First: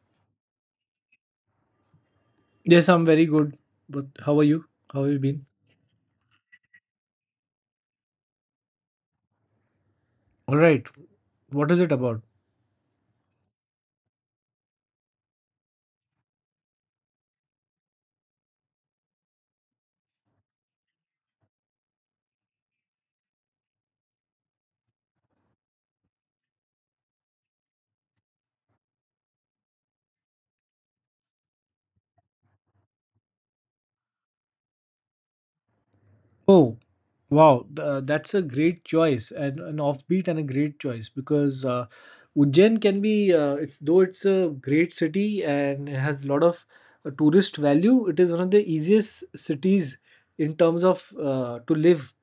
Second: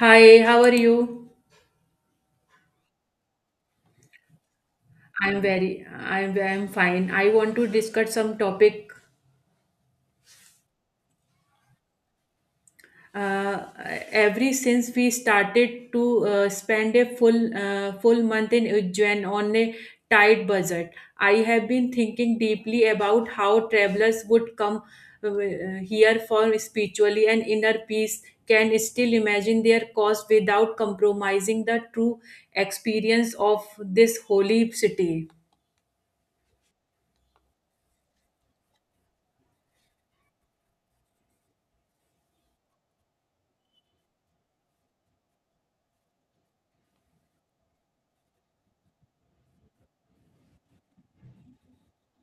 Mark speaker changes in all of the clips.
Speaker 1: Hi, how are you?
Speaker 2: Yes, I'm very good. But how are you? How have you
Speaker 1: I'm
Speaker 2: been?
Speaker 1: very, I'm, I'm fine. I want to discuss some topic.
Speaker 2: All right. What is it about?
Speaker 1: Uh, every since we started to spend a full month in Ujjain on a tight budget, I have been thinking deeply about how travelers would come uh, here for spiritually and inner peace. Can still imagine their cost without compromising the true experience of this holy city.
Speaker 2: Oh, wow. That's a great choice and an offbeat and a great choice because Ujjain can be, it's though it's a great city and it has a lot of tourist value. It is one of the easiest cities in terms of, to live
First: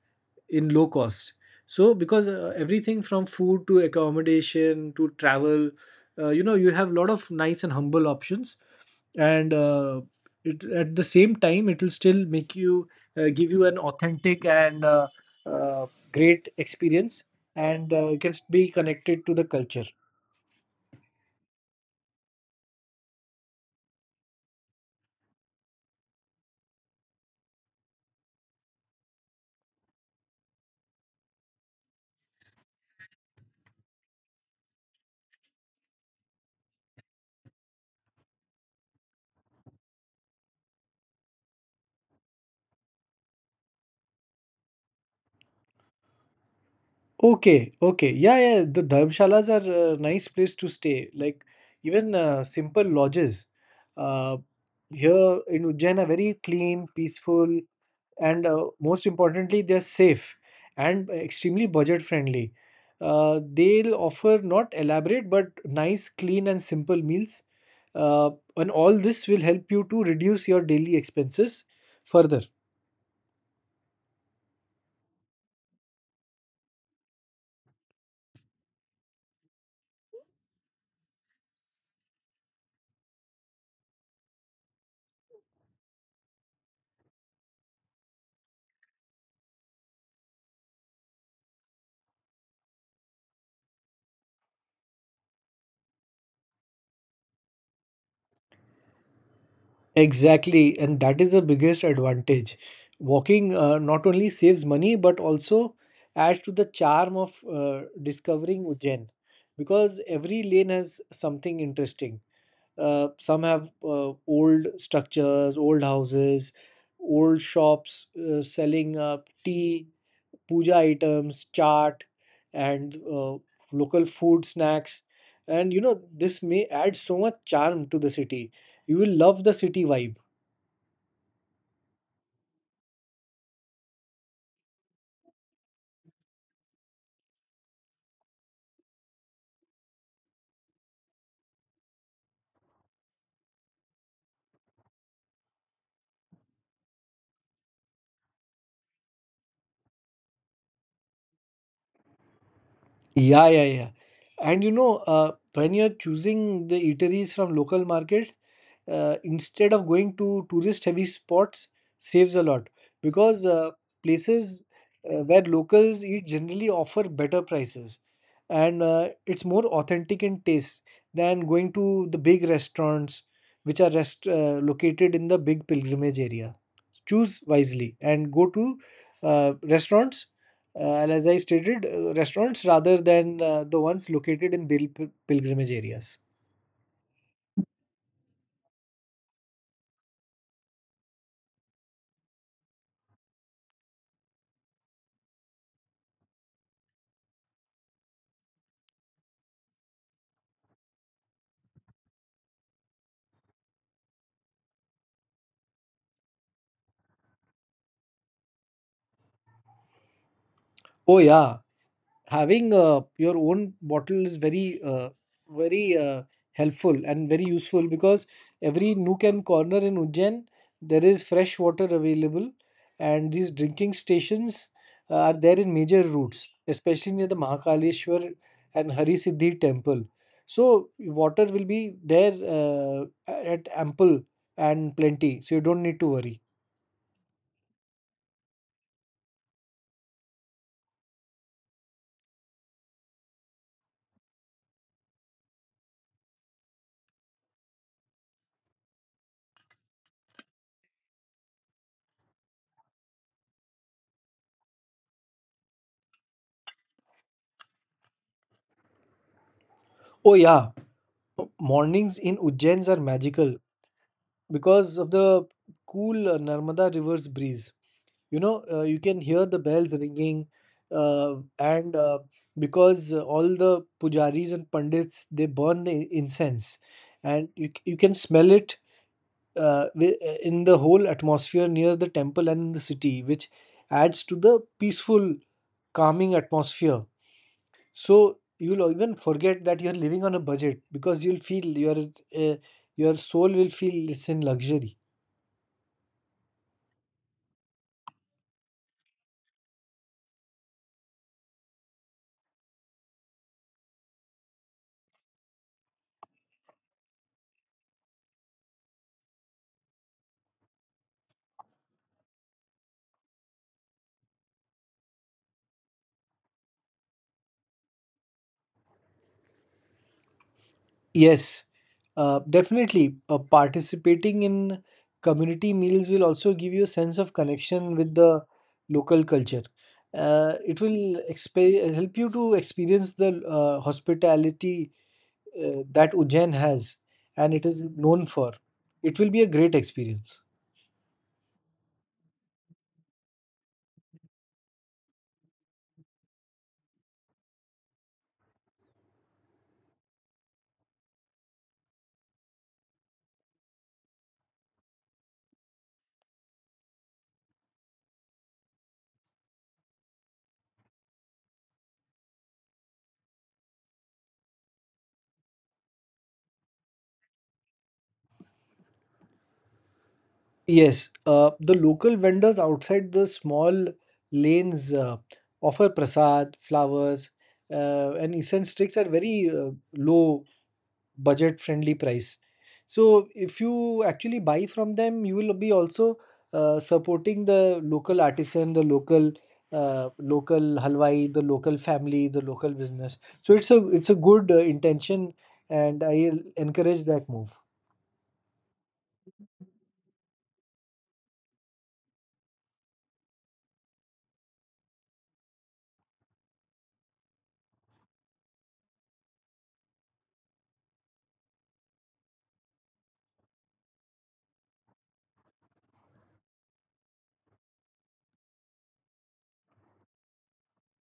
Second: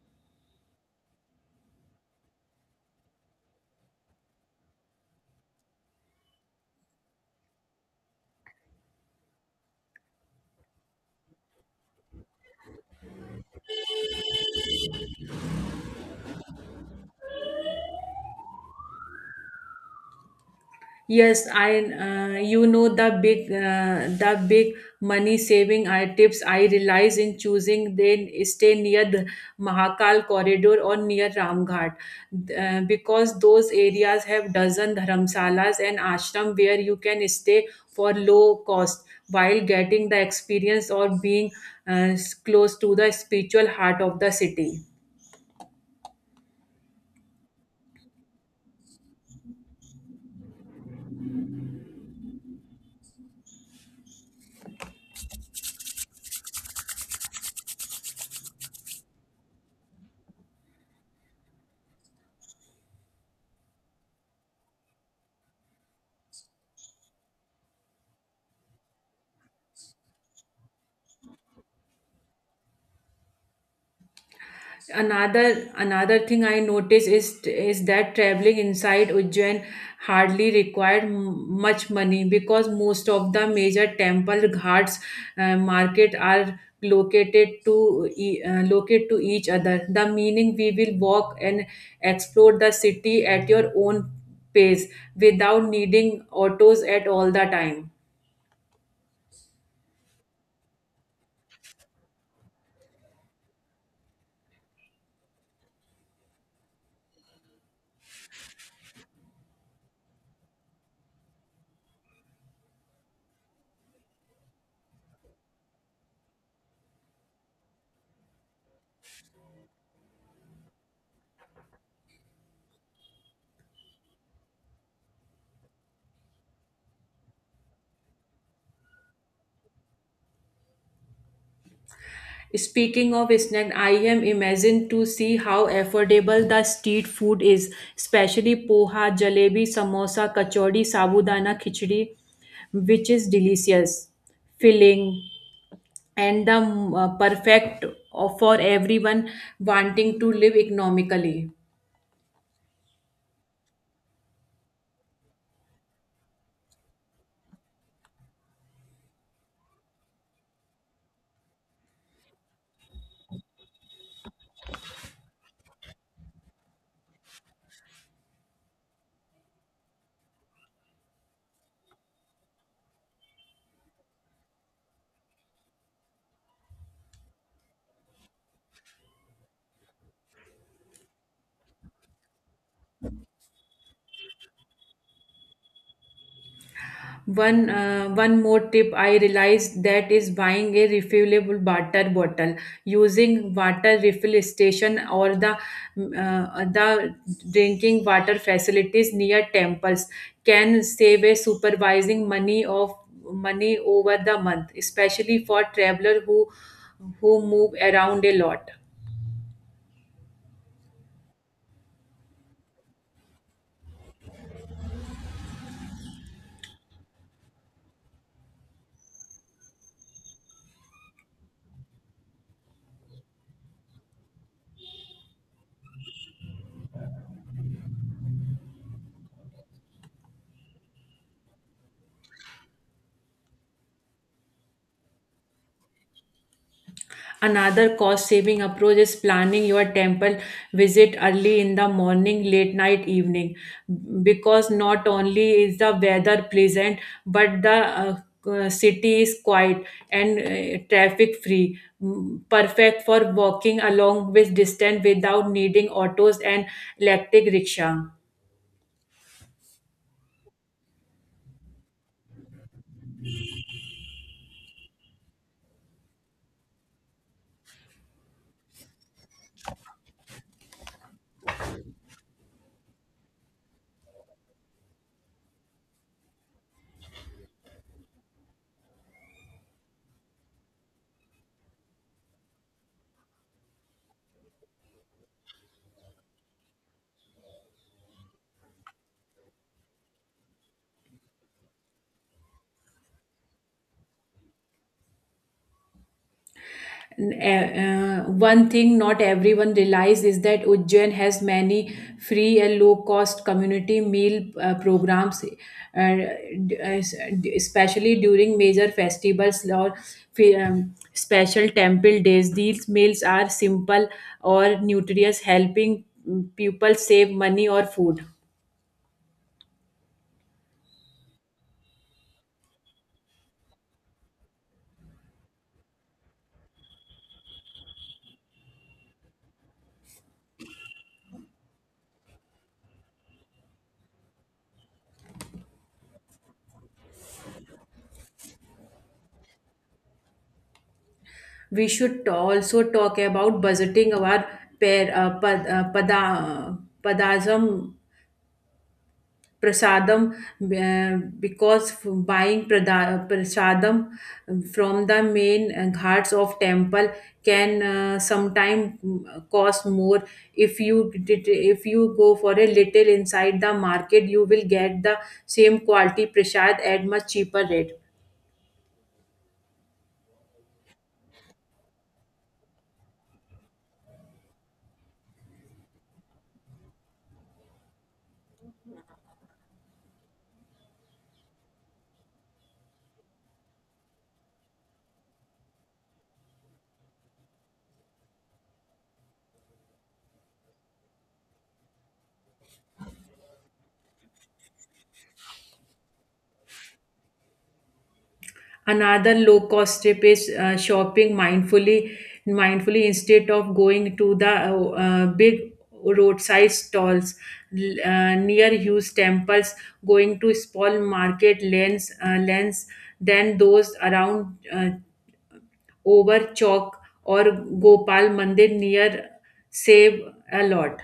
Speaker 2: in low cost. So, because everything from food to accommodation to travel, you know, you have a lot of nice and humble options, and it at the same time it will still make you, give you an authentic and, uh, great experience, and you can be connected to the culture.
Speaker 1: Yes, I the big money saving I tips I realize in choosing then stay near the Mahakal corridor or near Ramghat because those areas have dozen dharamsalas and ashram where you can stay for low cost while getting the experience or being uh, close to the spiritual heart of the city.
Speaker 2: Okay, okay. Yeah, yeah. The dharmshalas are a nice place to stay, like even simple lodges uh, here in Ujjain are very clean, peaceful, and most importantly they're safe, and extremely budget friendly. They'll offer not elaborate but nice, clean and simple meals, uh, and all this will help you to reduce your daily expenses further.
Speaker 1: Another thing I notice is that traveling inside ujjain hardly required much money because most of the major temple ghats market are located to locate to each other the meaning we will walk and explore the city at your own pace without needing autos at all the time.
Speaker 2: Exactly, and that is the biggest advantage. Walking not only saves money but also adds to the charm of discovering Ujjain, because every lane has something interesting. Some have old structures, old houses, old shops selling tea, puja items, chaat, and local food snacks. And you know, this may add so much charm to the city. You will love the city vibe.
Speaker 1: Speaking of snack, I am amazed to see how affordable the street food is, especially poha, jalebi, samosa, kachori, sabudana khichdi, which is delicious, filling, and the perfect for everyone wanting to live economically.
Speaker 2: Yeah, yeah, yeah. And you know, when you're choosing the eateries from local markets, instead of going to tourist heavy spots, saves a lot. Because places where locals eat generally offer better prices, and it's more authentic in taste than going to the big restaurants, which are located in the big pilgrimage area. Choose wisely and go to restaurants, and as I stated, restaurants rather than the ones located in pilgrimage areas.
Speaker 1: One more tip I realized that is buying a refillable water bottle, using water refill station or the drinking water facilities near temples can save a supervising money of money over the month, especially for traveler who move around a lot.
Speaker 2: Oh yeah, having your own bottle is very helpful and very useful, because every nook and corner in Ujjain, there is fresh water available, and these drinking stations are there in major routes, especially near the Mahakaleshwar and Hari Siddhi temple. So water will be there, at ample and plenty, so you don't need to worry.
Speaker 1: Another cost saving approach is planning your temple visit early in the morning, late night, evening, because not only is the weather pleasant, but the city is quiet and traffic free, perfect for walking along with distance without needing autos and electric rickshaw.
Speaker 2: Oh yeah, mornings in Ujjains are magical because of the cool Narmada river's breeze. You know, you can hear the bells ringing, and because all the pujaris and pandits, they burn the incense, and you can smell it in the whole atmosphere near the temple and in the city, which adds to the peaceful, calming atmosphere. So you'll even forget that you're living on a budget, because you'll feel uh, your soul will feel it's in luxury.
Speaker 1: uh, one thing not everyone realizes is that Ujjain has many free and low cost community meal programs, d- uh, especially during major festivals or special temple days. These meals are simple or nutritious, helping people save money or food.
Speaker 2: Yes, definitely. Participating in community meals will also give you a sense of connection with the local culture. It will help you to experience the hospitality that Ujjain has and it is known for. It will be a great experience.
Speaker 1: We should also talk about budgeting our per, pad, pada, padasam prasadam because buying prasadam from the main ghats of temple can sometimes cost more. If if you go for a little inside the market you will get the same quality prasad at much cheaper rate.
Speaker 2: Yes, the local vendors outside the small lanes offer prasad, flowers, and incense sticks at very low, budget friendly price. So if you actually buy from them, you will be also supporting the local artisan, the local local halwai, the local family, the local business. So it's a good intention, and I encourage that move.
Speaker 1: Another low cost trip is shopping mindfully instead of going to the big roadside stalls near huge temples, going to small market lanes than those around over chalk or gopal mandir near save a lot.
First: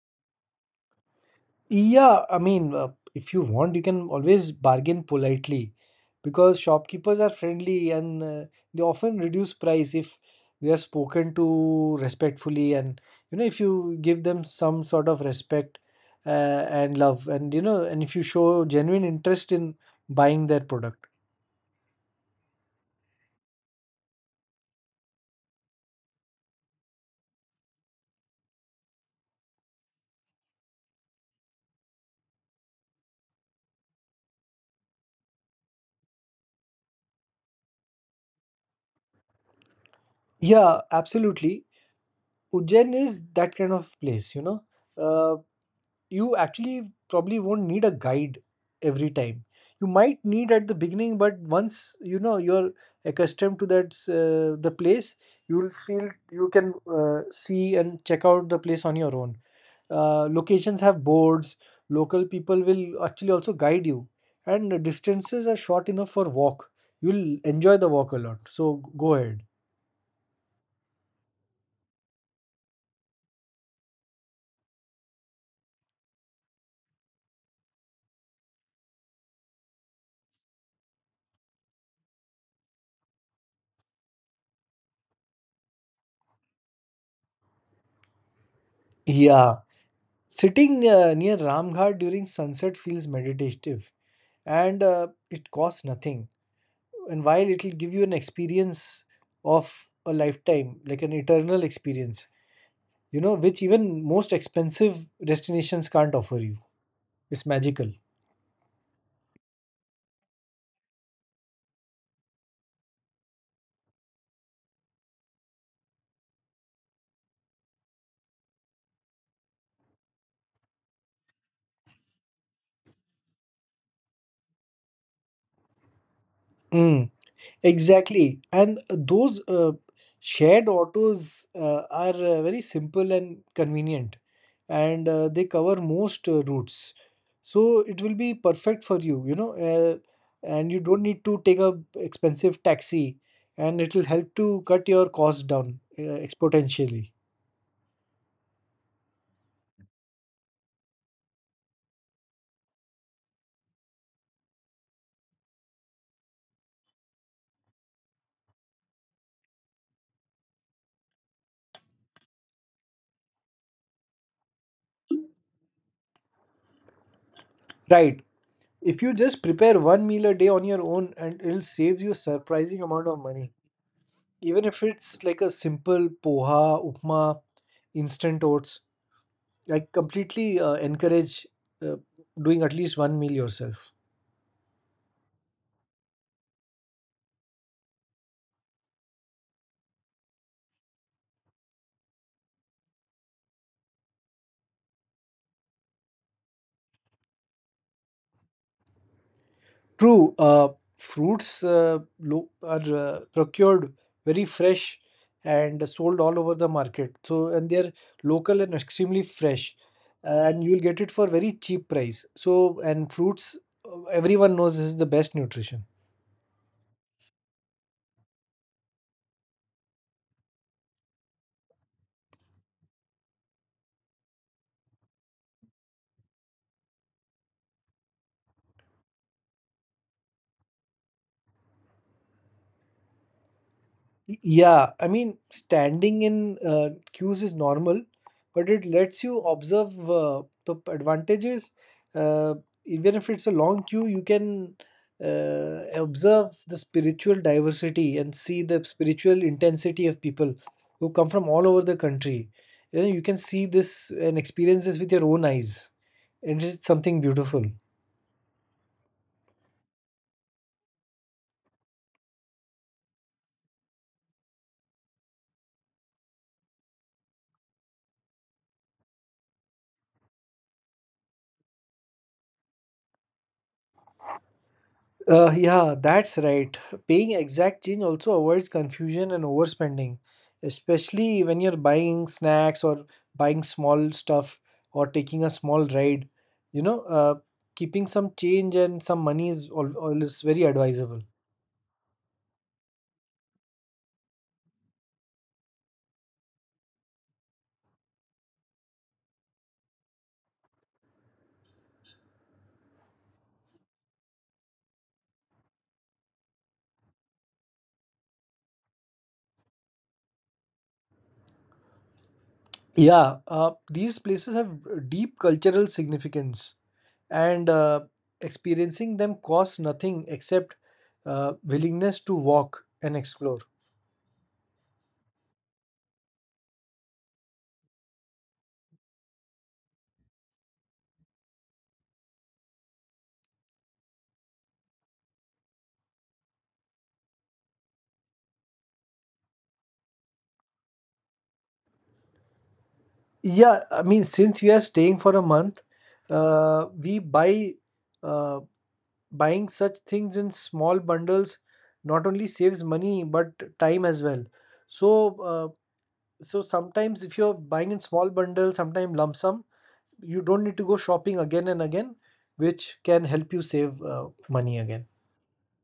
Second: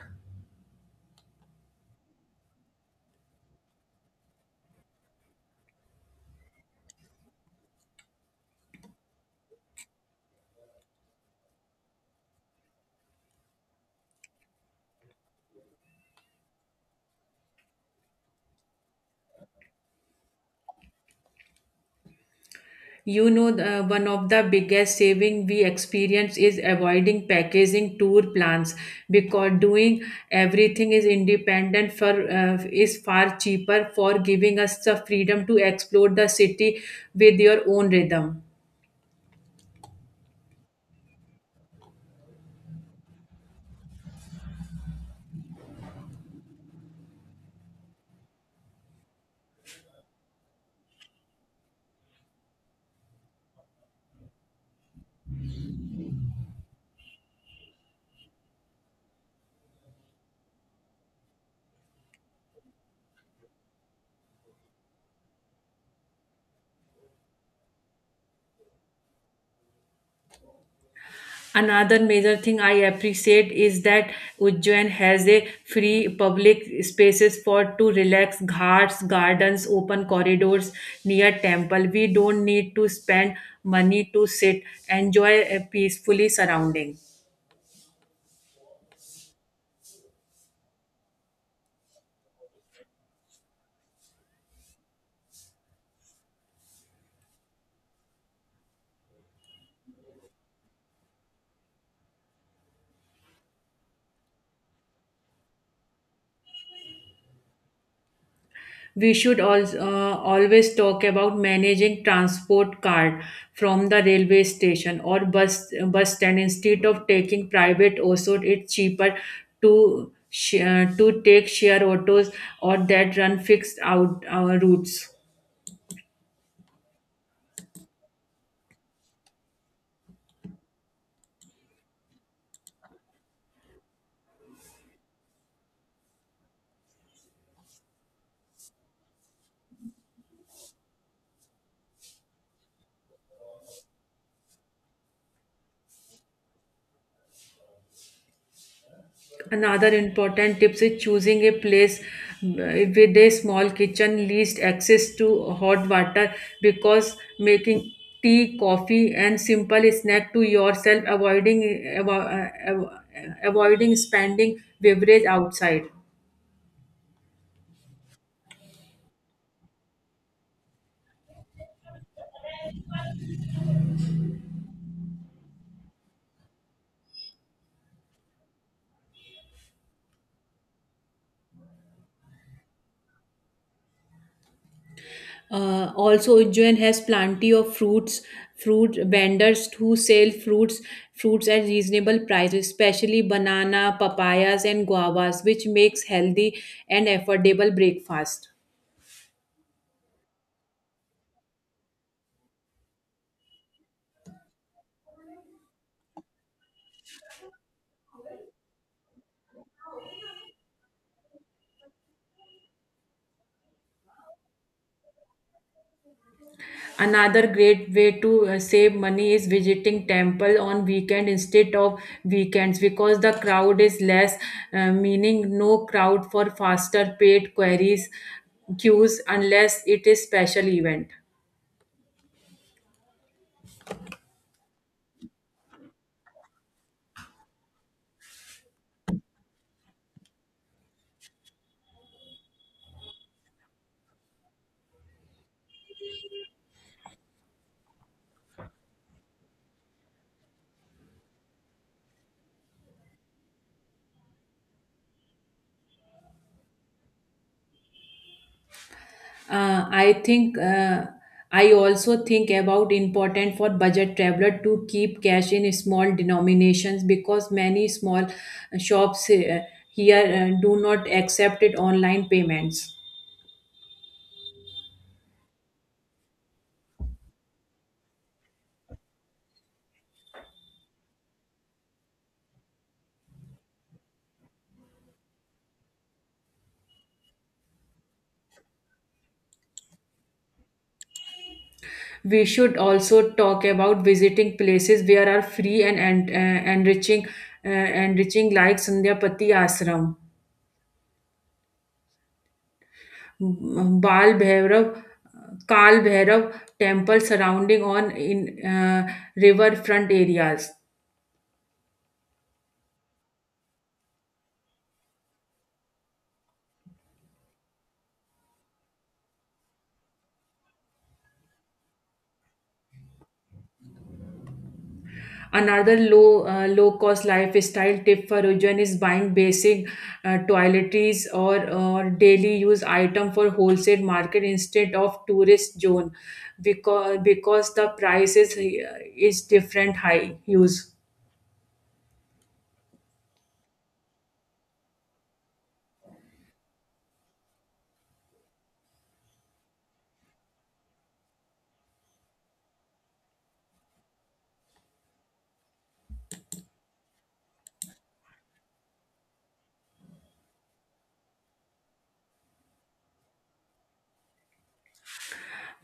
Speaker 2: Yeah, I mean, if you want, you can always bargain politely, because shopkeepers are friendly and they often reduce price if they are spoken to respectfully, and you know, if you give them some sort of respect uh, and love, and you know, and if you show genuine interest in buying their product.
Speaker 1: You know, one of the biggest saving we experience is avoiding packaging tour plans because doing everything is independent for is far cheaper for giving us the freedom to explore the city with your own rhythm.
Speaker 2: Yeah, absolutely. Ujjain is that kind of place, you know. Uh, you actually probably won't need a guide every time. You might need at the beginning, but once you know you're accustomed to that the place, you'll feel you can see and check out the place on your own. Uh, locations have boards, local people will actually also guide you, and the distances are short enough for walk. You'll enjoy the walk a lot, so go ahead.
Speaker 1: Another major thing I appreciate is that Ujjain has a free public spaces for to relax, ghats, gardens, open corridors near temple. We don't need to spend money to sit, enjoy a peacefully surrounding.
Speaker 2: Yeah, sitting near Ramghat during sunset feels meditative, and it costs nothing, and while it'll give you an experience of a lifetime, like an eternal experience, you know, which even most expensive destinations can't offer you. It's magical.
Speaker 1: We should also always talk about managing transport card from the railway station or bus stand instead of taking private, also it's cheaper to to take share autos or that run fixed out routes.
Speaker 2: Mm. Exactly. And those shared autos are very simple and convenient, and they cover most routes. So it will be perfect for you, you know, and you don't need to take a expensive taxi, and it will help to cut your costs down exponentially.
Speaker 1: Another important tips is choosing a place with a small kitchen, least access to hot water because making tea, coffee, and simple snack to yourself, avoiding spending beverage outside.
Speaker 2: Right. If you just prepare one meal a day on your own, and it'll save you a surprising amount of money. Even if it's like a simple poha, upma, instant oats, I completely encourage uh, doing at least one meal yourself.
Speaker 1: Also, Ujjain has plenty of fruits, fruit vendors who sell fruits at reasonable prices, especially banana, papayas, and guavas, which makes healthy and affordable breakfast.
Speaker 2: True, fruits are procured very fresh and sold all over the market. So, and they're local and extremely fresh, and you'll get it for very cheap price. So, and fruits, everyone knows, is the best nutrition.
Speaker 1: Another great way to save money is visiting temple on weekend instead of weekends because the crowd is less, meaning no crowd for faster paid queries queues unless it is special event.
Speaker 2: Yeah, I mean, standing in queues is normal, but it lets you observe the advantages. Uh, even if it's a long queue, you can observe the spiritual diversity and see the spiritual intensity of people who come from all over the country. You know, you can see this and experience this with your own eyes, and it's something beautiful.
Speaker 1: Uh, I think uh, I also think about important for budget traveler to keep cash in small denominations because many small shops here do not accept it online payments.
Speaker 2: Yeah, that's right. Paying exact change also avoids confusion and overspending, especially when you're buying snacks or buying small stuff or taking a small ride. You know, keeping some change and some money is always very advisable.
Speaker 1: We should also talk about visiting places where are free and enriching, enriching like Sandhyapati Ashram, Bal Bhairav, Kal Bhairav temple surrounding on in riverfront areas.
Speaker 2: Yeah, these places have deep cultural significance, and experiencing them costs nothing except willingness to walk and explore.
Speaker 1: Another low cost lifestyle tip for Ujjain is buying basic toiletries or daily use item for wholesale market instead of tourist zone because the price is different high use.
Speaker 2: Yeah, I mean, since we are staying for a month, we buy uh, buying such things in small bundles not only saves money but time as well. So, so sometimes if you're buying in small bundles, sometimes lump sum, you don't need to go shopping again and again, which can help you save money again.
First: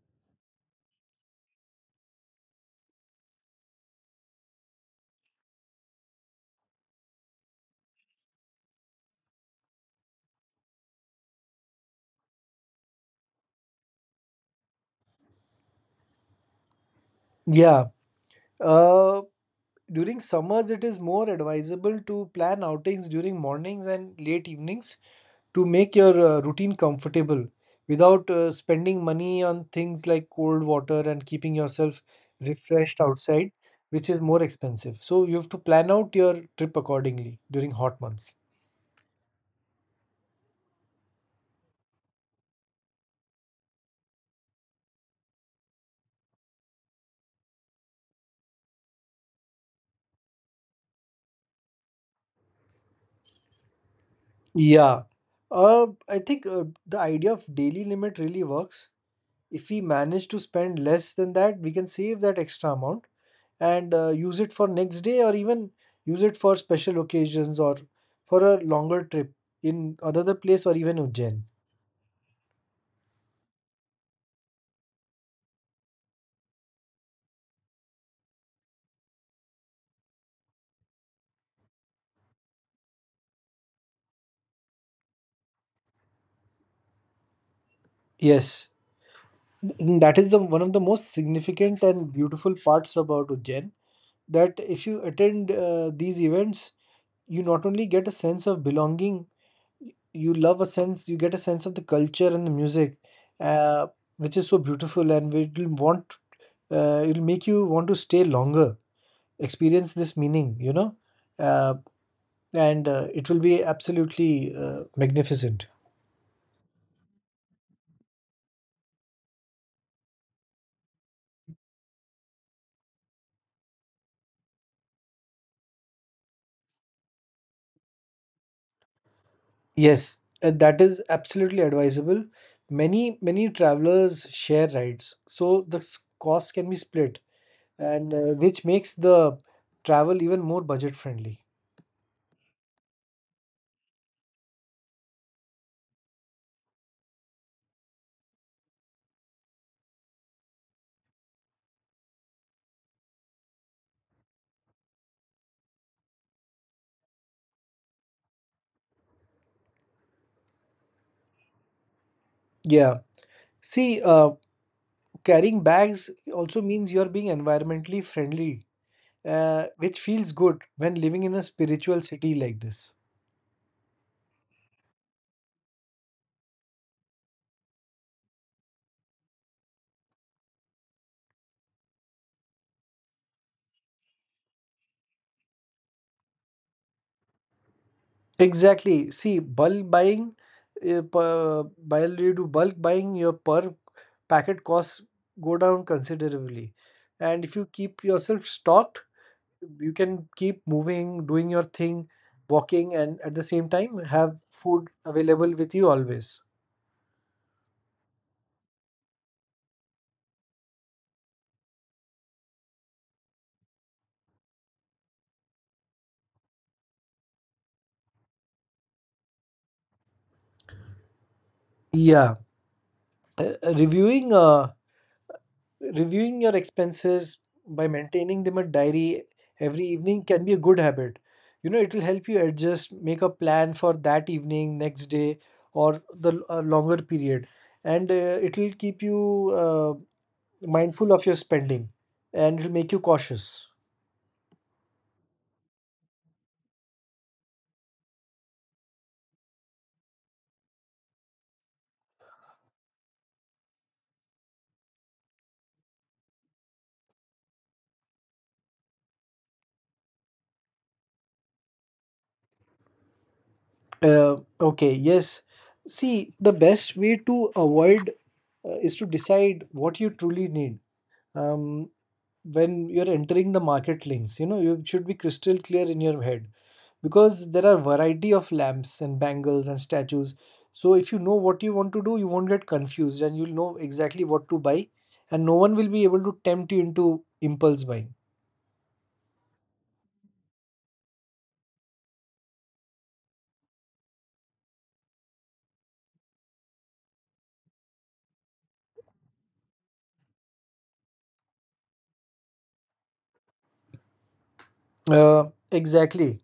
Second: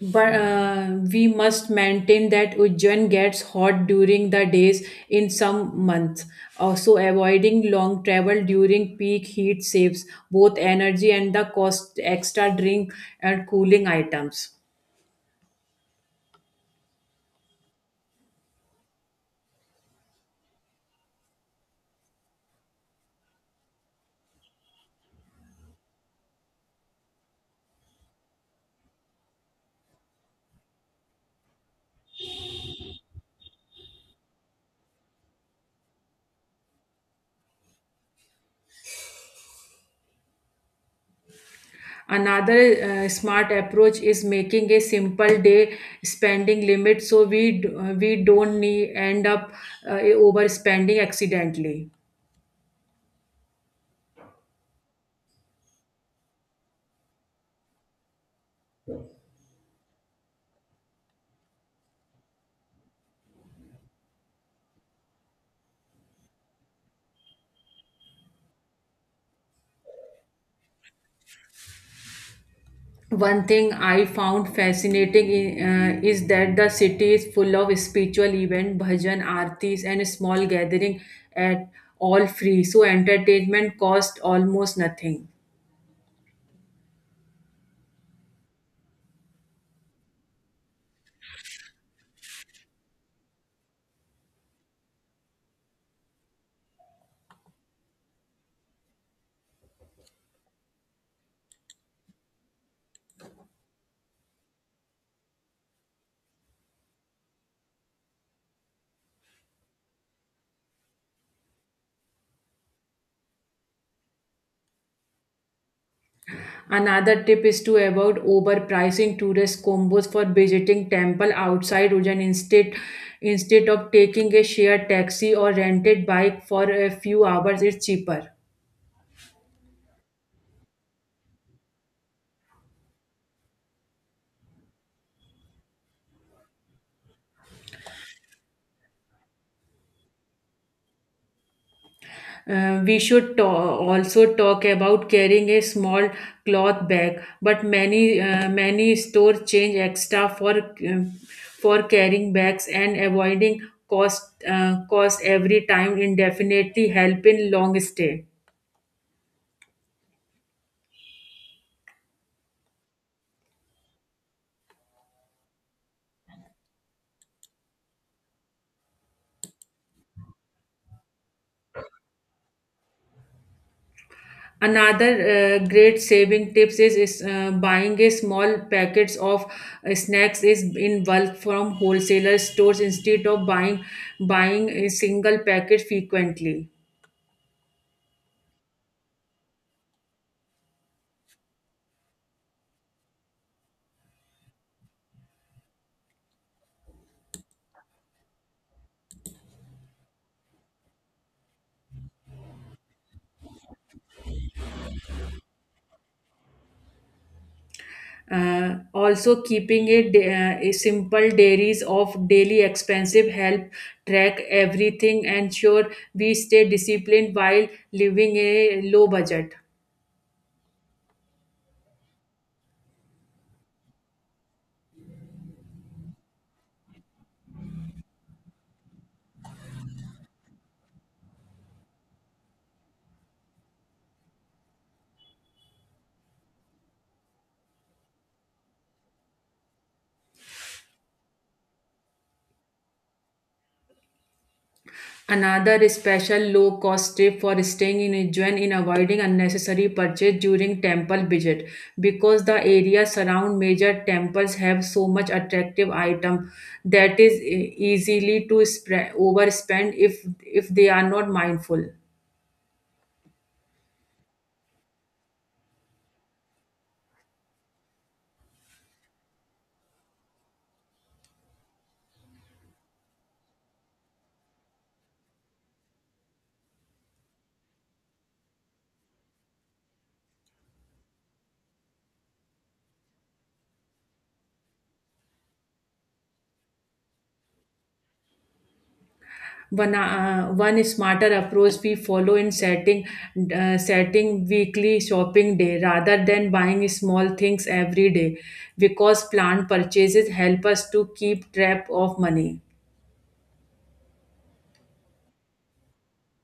Speaker 1: But we must maintain that Ujjain gets hot during the days in some months. Also, avoiding long travel during peak heat saves both energy and the cost extra drink and cooling items.
Speaker 2: Yeah. Uh, during summers, it is more advisable to plan outings during mornings and late evenings, to make your routine comfortable without spending money on things like cold water and keeping yourself refreshed outside, which is more expensive. So you have to plan out your trip accordingly during hot months.
Speaker 1: Another smart approach is making a simple day spending limit so we don't need end up overspending accidentally.
Speaker 2: Yeah. I think the idea of daily limit really works. If we manage to spend less than that, we can save that extra amount and use it for next day, or even use it for special occasions, or for a longer trip in another place or even Ujjain.
Speaker 1: One thing I found fascinating is that the city is full of spiritual events, bhajan, aartis, and small gathering at all free. So entertainment cost almost nothing.
Speaker 2: Yes, and that is the one of the most significant and beautiful parts about Ujjain. That if you attend these events, you not only get a sense of belonging, you get a sense of the culture and the music, uh, which is so beautiful, and it'll make you want to stay longer, experience this meaning, you know, uh, and it will be absolutely magnificent.
Speaker 1: Another tip is to avoid overpricing tourist combos for visiting temple outside Ujjain instead of taking a shared taxi or rented bike for a few hours. It's cheaper.
Speaker 2: Yes, that is absolutely advisable. Many travelers share rides, so the cost can be split, and which makes the travel even more budget friendly.
Speaker 1: We also talk about carrying a small cloth bag, but many stores change extra um, for carrying bags and avoiding cost every time indefinitely help in long stay.
Speaker 2: Yeah. See, carrying bags also means you're being environmentally friendly, which feels good when living in a spiritual city like this.
Speaker 1: Another great saving tips is buying a small packets of snacks is in bulk from wholesaler stores instead of buying a single packet frequently.
Speaker 2: Exactly. See, bulk buying, while you do bulk buying, your per packet costs go down considerably. And if you keep yourself stocked, you can keep moving, doing your thing, walking, and at the same time have food available with you always.
Speaker 1: Also, keeping a simple diaries of daily expensive help track everything, ensure we stay disciplined while living a low budget.
Speaker 2: Yeah. Uh, reviewing uh, Reviewing your expenses by maintaining them a diary every evening can be a good habit. You know, it will help you adjust, make a plan for that evening, next day, or the longer period. And it will keep you mindful of your spending, and it will make you cautious.
Speaker 1: Another special low cost tip for staying in Ujjain in avoiding unnecessary purchase during temple visit because the area surround major temples have so much attractive item that is easily to overspend if they are not mindful.
Speaker 2: Okay, yes. See, the best way to avoid is to decide what you truly need. Um, when you're entering the market links, you know, you should be crystal clear in your head, because there are variety of lamps and bangles and statues. So if you know what you want to do, you won't get confused and you'll know exactly what to buy, and no one will be able to tempt you into impulse buying.
Speaker 1: One smarter approach we follow in setting weekly shopping day rather than buying small things every day because planned purchases help us to keep track of money.
Speaker 2: uh, exactly.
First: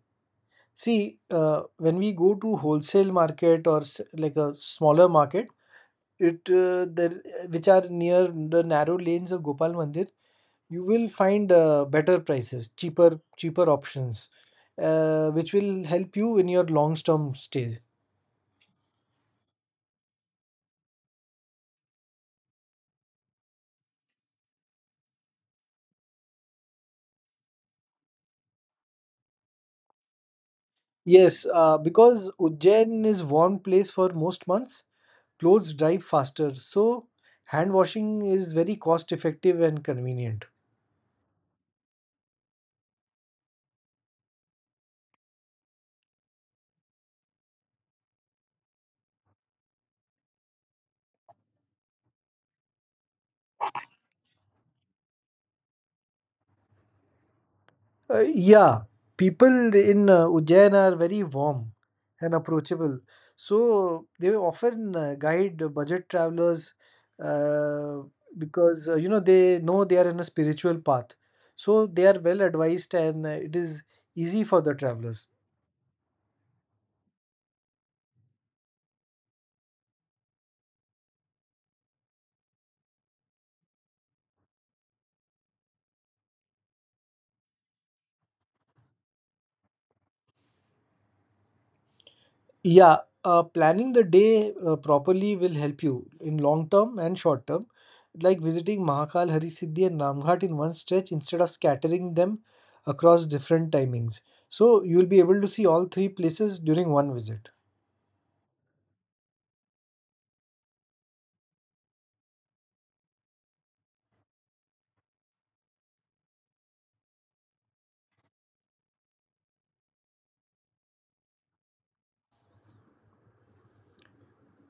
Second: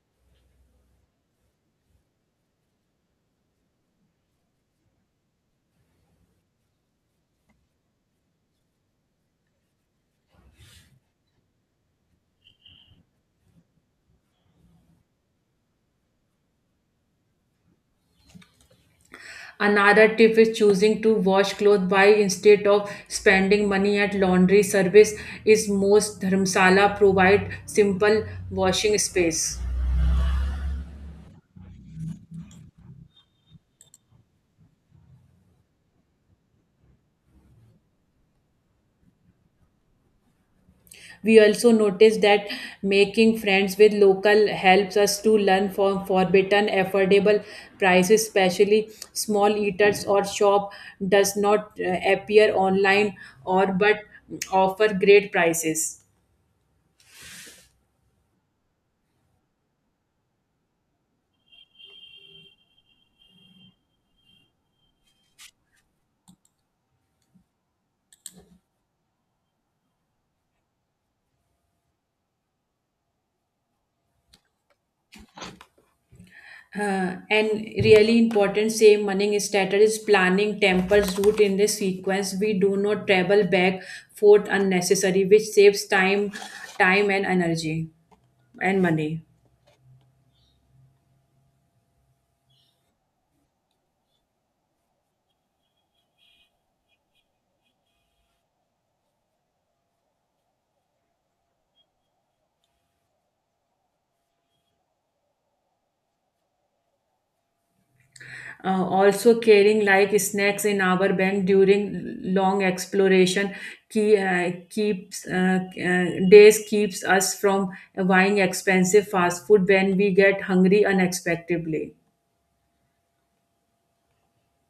Speaker 2: See, when we go to wholesale market or like a smaller market, it there which are near the narrow lanes of Gopal Mandir, you will find better prices, cheaper options, which will help you in your long term stay.
Speaker 1: Another tip is choosing to wash clothes by instead of spending money at laundry service is most dharmsala provide simple washing space.
Speaker 2: Yes, because Ujjain is warm place for most months, clothes dry faster, so hand washing is very cost effective and convenient.
Speaker 1: We also noticed that making friends with local helps us to learn from forbidden affordable prices, especially small eaters or shop does not appear online or but offer great prices.
Speaker 2: Yeah, people in Ujjain are very warm and approachable. So they often guide the budget travelers, uh, because you know, they know they are in a spiritual path. So they are well advised, and it is easy for the travelers.
Speaker 1: And really important save money strategy is planning tempers route in the sequence. We do not travel back forth unnecessary, which saves time and energy and money.
Speaker 2: Yeah, planning the day properly will help you in long term and short term, like visiting Mahakal, Harisiddhi, and Namghat in one stretch instead of scattering them across different timings. So you'll be able to see all three places during one visit.
Speaker 1: Also carrying like snacks in our bag during long exploration key, keeps days keeps us from buying expensive fast food when we get hungry unexpectedly.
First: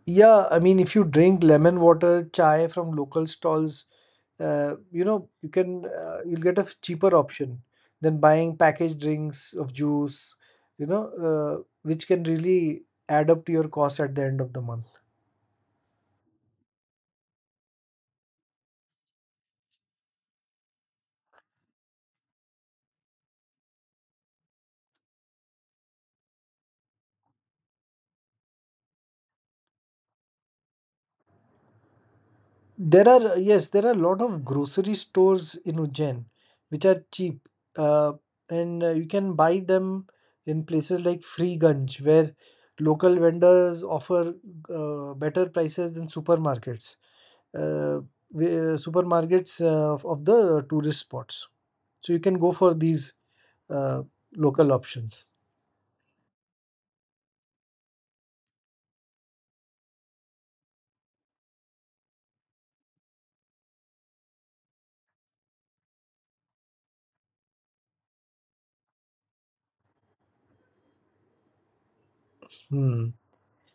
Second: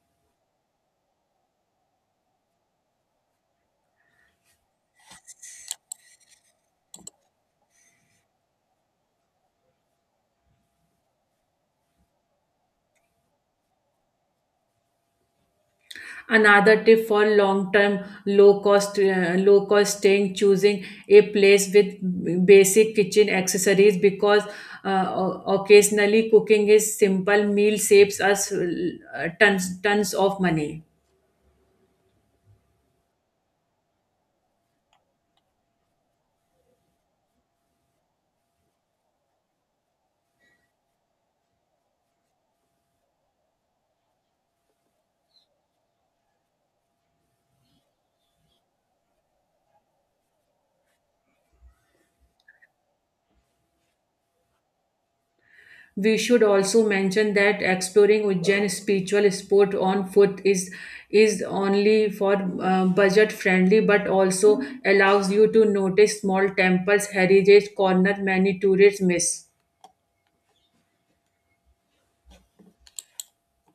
Speaker 2: Yeah, I mean, if you drink lemon water chai from local stalls, you know, you'll get a cheaper option than buying packaged drinks of juice, you know, which can really add up to your cost at the end of the month.
Speaker 1: Another tip for long term low cost staying choosing a place with basic kitchen accessories because occasionally cooking is simple meal saves us tons of money.
Speaker 2: There are, yes, there are a lot of grocery stores in Ujjain which are cheap, uh, and you can buy them in places like Freeganj, where local vendors offer better prices than supermarkets, uh, supermarkets of the tourist spots. So you can go for these, uh, local options.
Speaker 1: We should also mention that exploring Ujjain spiritual sport on foot is only for budget friendly but also allows you to notice small temples heritage corner many tourists miss.
Speaker 2: Hmm.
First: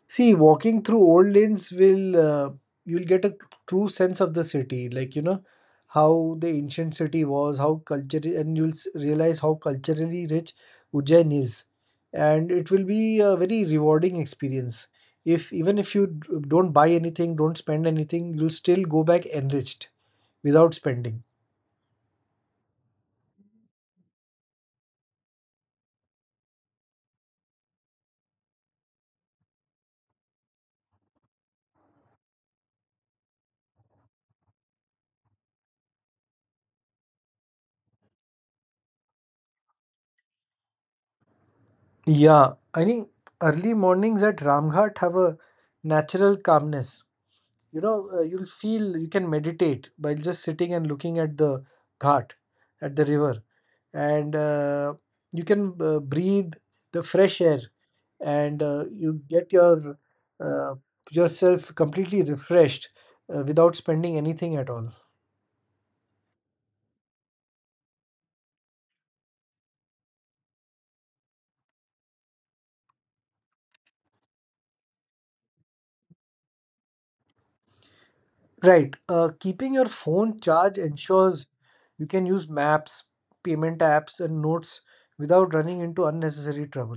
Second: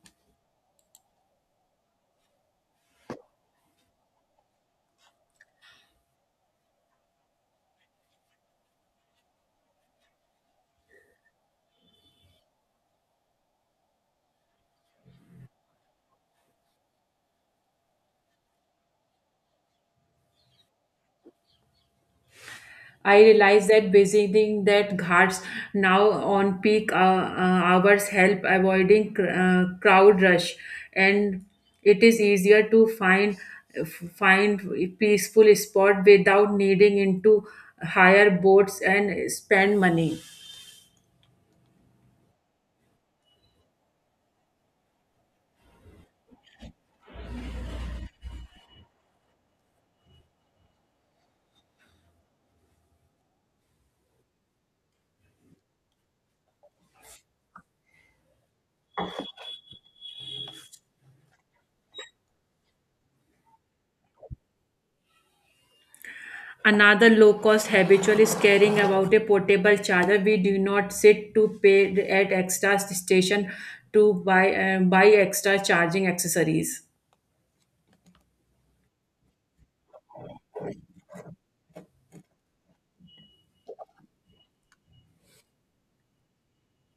Speaker 2: See, walking through old lanes will, you'll get a true sense of the city, like, you know, how the ancient city was, how culture, and you'll realize how culturally rich Ujjain is, and it will be a very rewarding experience. If even if you don't buy anything, don't spend anything, you'll still go back enriched without spending.
Speaker 1: I realize that visiting that ghats now on peak hours help avoiding crowd rush, and it is easier to find peaceful spot without needing into higher boats and spend money.
Speaker 2: Yeah, I think early mornings at Ramghat have a natural calmness, you know, you'll feel you can meditate by just sitting and looking at the ghat, at the river, and you can breathe the fresh air, and you get your uh, yourself completely refreshed, without spending anything at all.
Speaker 1: Another low cost habitual is caring about a portable charger. We do not sit to pay at extra station to buy buy extra charging accessories.
Speaker 2: Right, keeping your phone charged ensures you can use maps, payment apps and notes without running into unnecessary trouble.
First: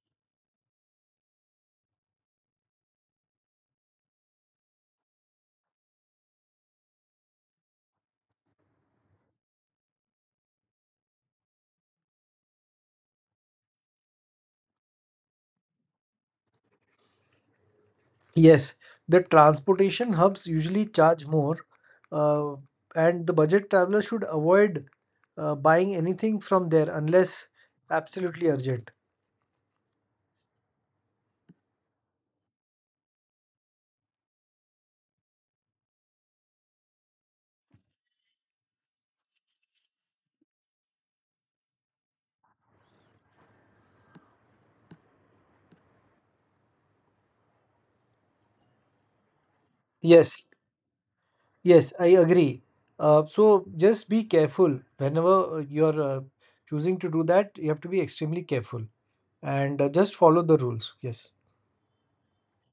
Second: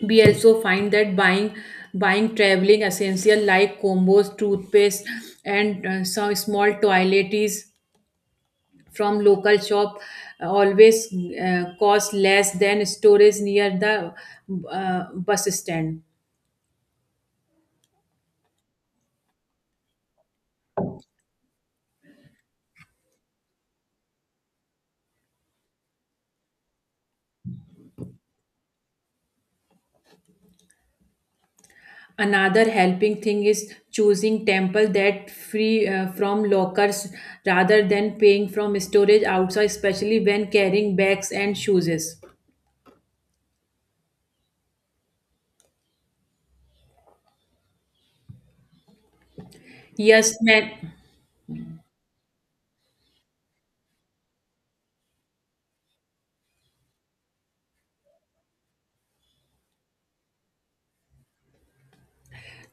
Speaker 1: We also find that buying traveling essential like combos toothpaste and some small toiletries from local shop always cost less than storage near the bus stand.
Speaker 2: Yes, the transportation hubs usually charge more, uh, and the budget traveler should avoid buying anything from there unless absolutely urgent.
Speaker 1: Another helping thing is choosing temple that free from lockers rather than paying from storage outside especially when carrying bags and shoes, yes
Speaker 2: Yes,
Speaker 1: man.
Speaker 2: yes, I agree. So just be careful whenever you're choosing to do that, you have to be extremely careful, and just follow the rules. Yes,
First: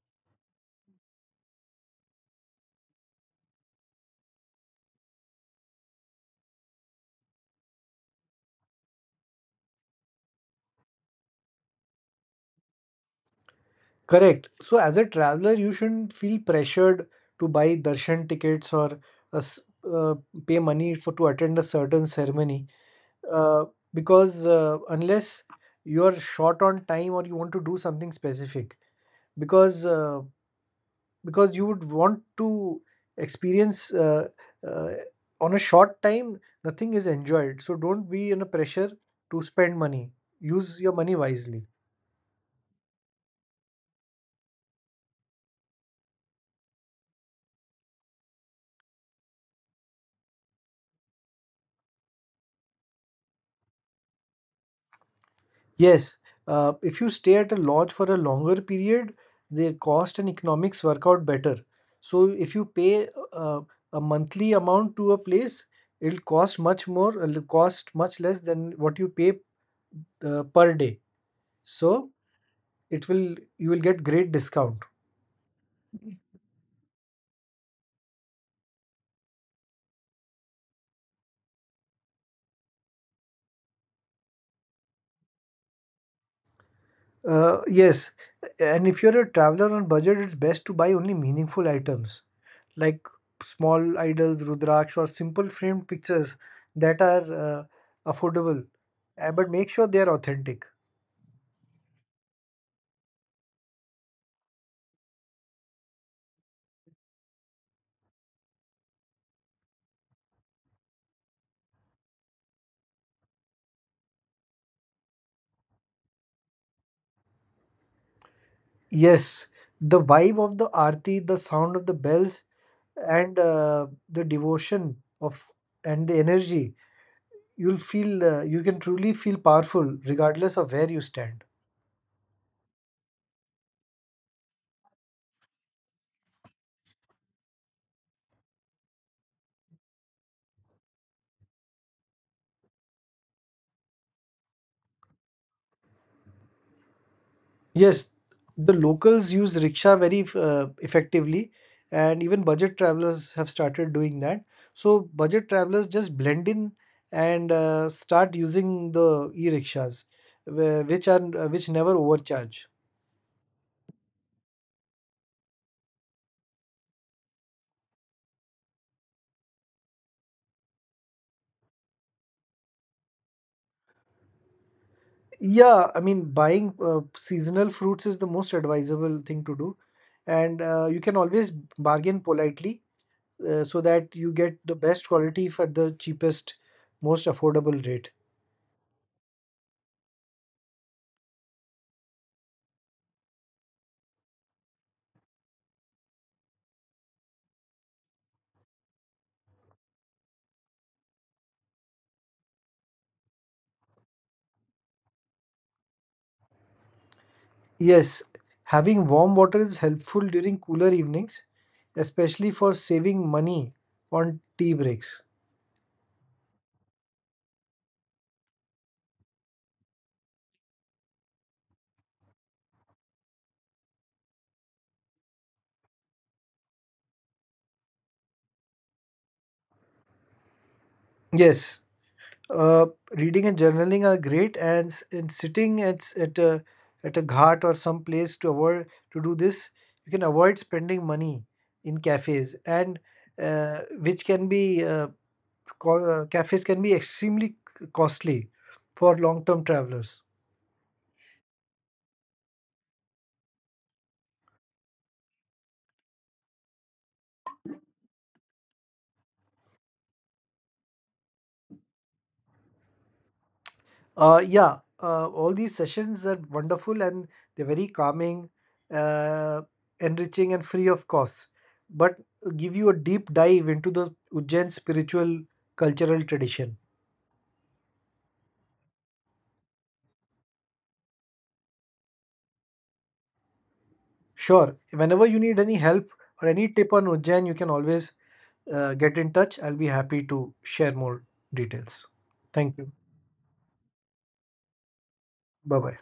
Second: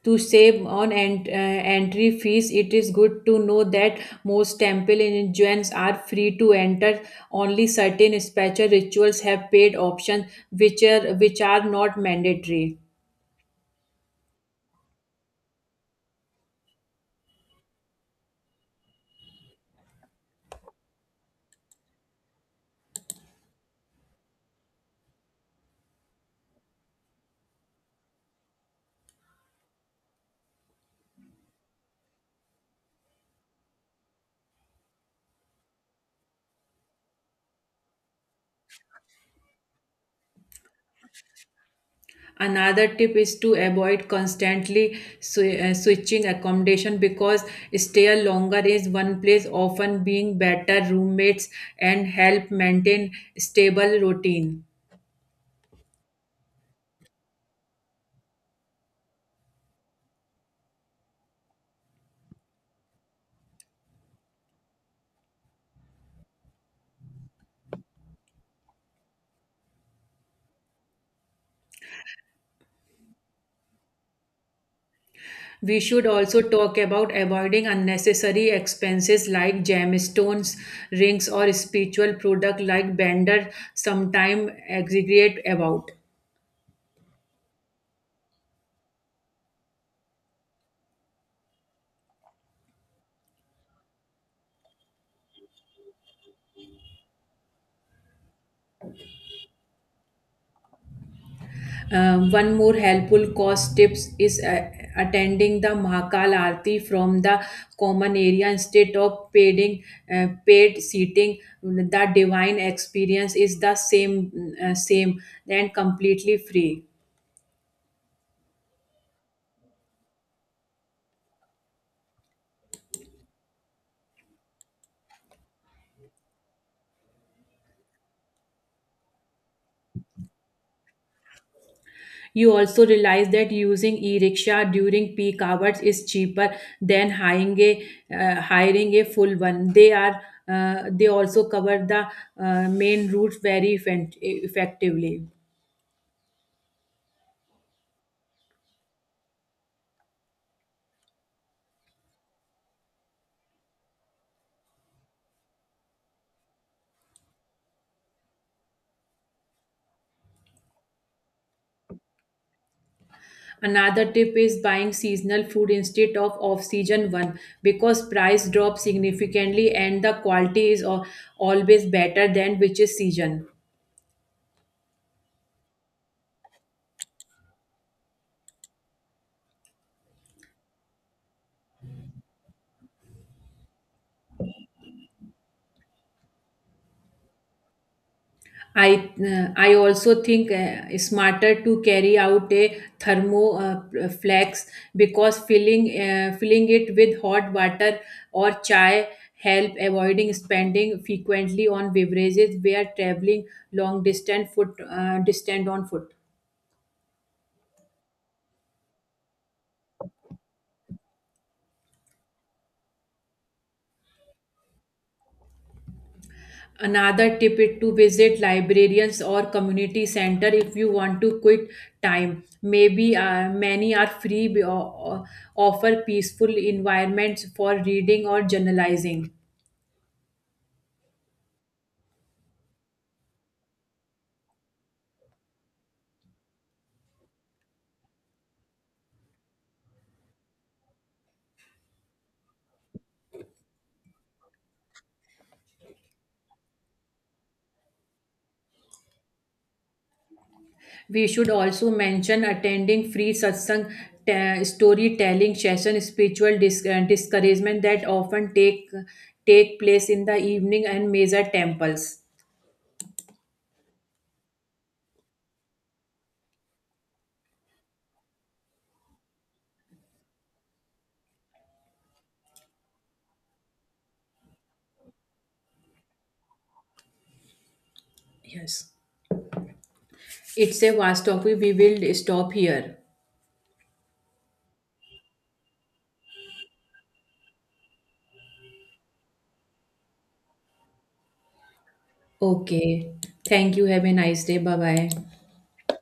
Speaker 1: To save on entry fees it is good to know that most temple entrance are free to enter, only certain special rituals have paid options which are not mandatory.
Speaker 2: correct. So as a traveler, you shouldn't feel pressured to buy darshan tickets, or uh, s- uh, pay money for to attend a certain ceremony, uh, because unless you are short on time or you want to do something specific, because uh, because you would want to experience, uh, on a short time nothing is enjoyed, so don't be in a pressure to spend money, use your money wisely.
Speaker 1: Another tip is to avoid constantly switching accommodation because stay longer is one place often being better roommates and help maintain stable routine.
Speaker 2: Yes, if you stay at a lodge for a longer period, the cost and economics work out better. So if you pay uh, a monthly amount to a place, it'll cost much more, it'll cost much less than what you pay per day. So it will you will get great discount.
Speaker 1: We should also talk about avoiding unnecessary expenses like gemstones, rings, or spiritual product like vendor sometime exaggerate about.
Speaker 2: Yes, and if you're a traveler on budget, it's best to buy only meaningful items. Like small idols, Rudraksh, or simple framed pictures that are affordable, but make sure they are authentic.
Speaker 1: One more helpful cost tips is attending the Mahakal Aarti from the common area instead of paying paid seating. The divine experience is the same and completely free.
Speaker 2: Yes, the vibe of the aarti, the sound of the bells, and the devotion of, and the energy, you'll feel, you can truly feel powerful regardless of where you stand.
Speaker 1: You also realize that using e-rickshaw during peak hours is cheaper than hiring a full one. They are they also cover the main routes very effectively.
Speaker 2: Yes, the locals use rickshaw very effectively, and even budget travelers have started doing that. So budget travelers just blend in and start using the e-rickshaws, which are which never overcharge.
Speaker 1: Another tip is buying seasonal food instead of off-season one because price drops significantly and the quality is always better than which is season.
Speaker 2: Yeah, I mean buying seasonal fruits is the most advisable thing to do, and you can always bargain politely, so that you get the best quality for the cheapest, most affordable rate.
Speaker 1: I also think it's smarter to carry out a thermo flex because filling it with hot water or chai help avoiding spending frequently on beverages where traveling long distance foot distant on foot.
Speaker 2: Yes, having warm water is helpful during cooler evenings, especially for saving money on tea breaks.
Speaker 1: Another tip is to visit librarians or community center if you want to quit time. Maybe many are free or offer peaceful environments for reading or journalizing.
Speaker 2: Yes, uh, reading and journaling are great, and, and sitting at at a ghat or some place to avoid to do this, you can avoid spending money in cafes, and which can be cafes can be extremely costly for long term travelers.
Speaker 1: We should also mention attending free satsang, storytelling session, spiritual discouragement that often take place in the evening and major temples.
Speaker 2: Yeah, all these sessions are wonderful and they're very calming, uh, enriching, and free of cost, but give you a deep dive into the Ujjain spiritual cultural tradition.
Speaker 1: Yes. It's a vast topic. We will stop here.
Speaker 2: Sure, whenever you need any help or any tip on Ujjain, you can always get in touch. I'll be happy to share more details. Thank you.
Speaker 1: Okay. Thank you. Have a nice day. Bye bye.
Speaker 2: Bye bye.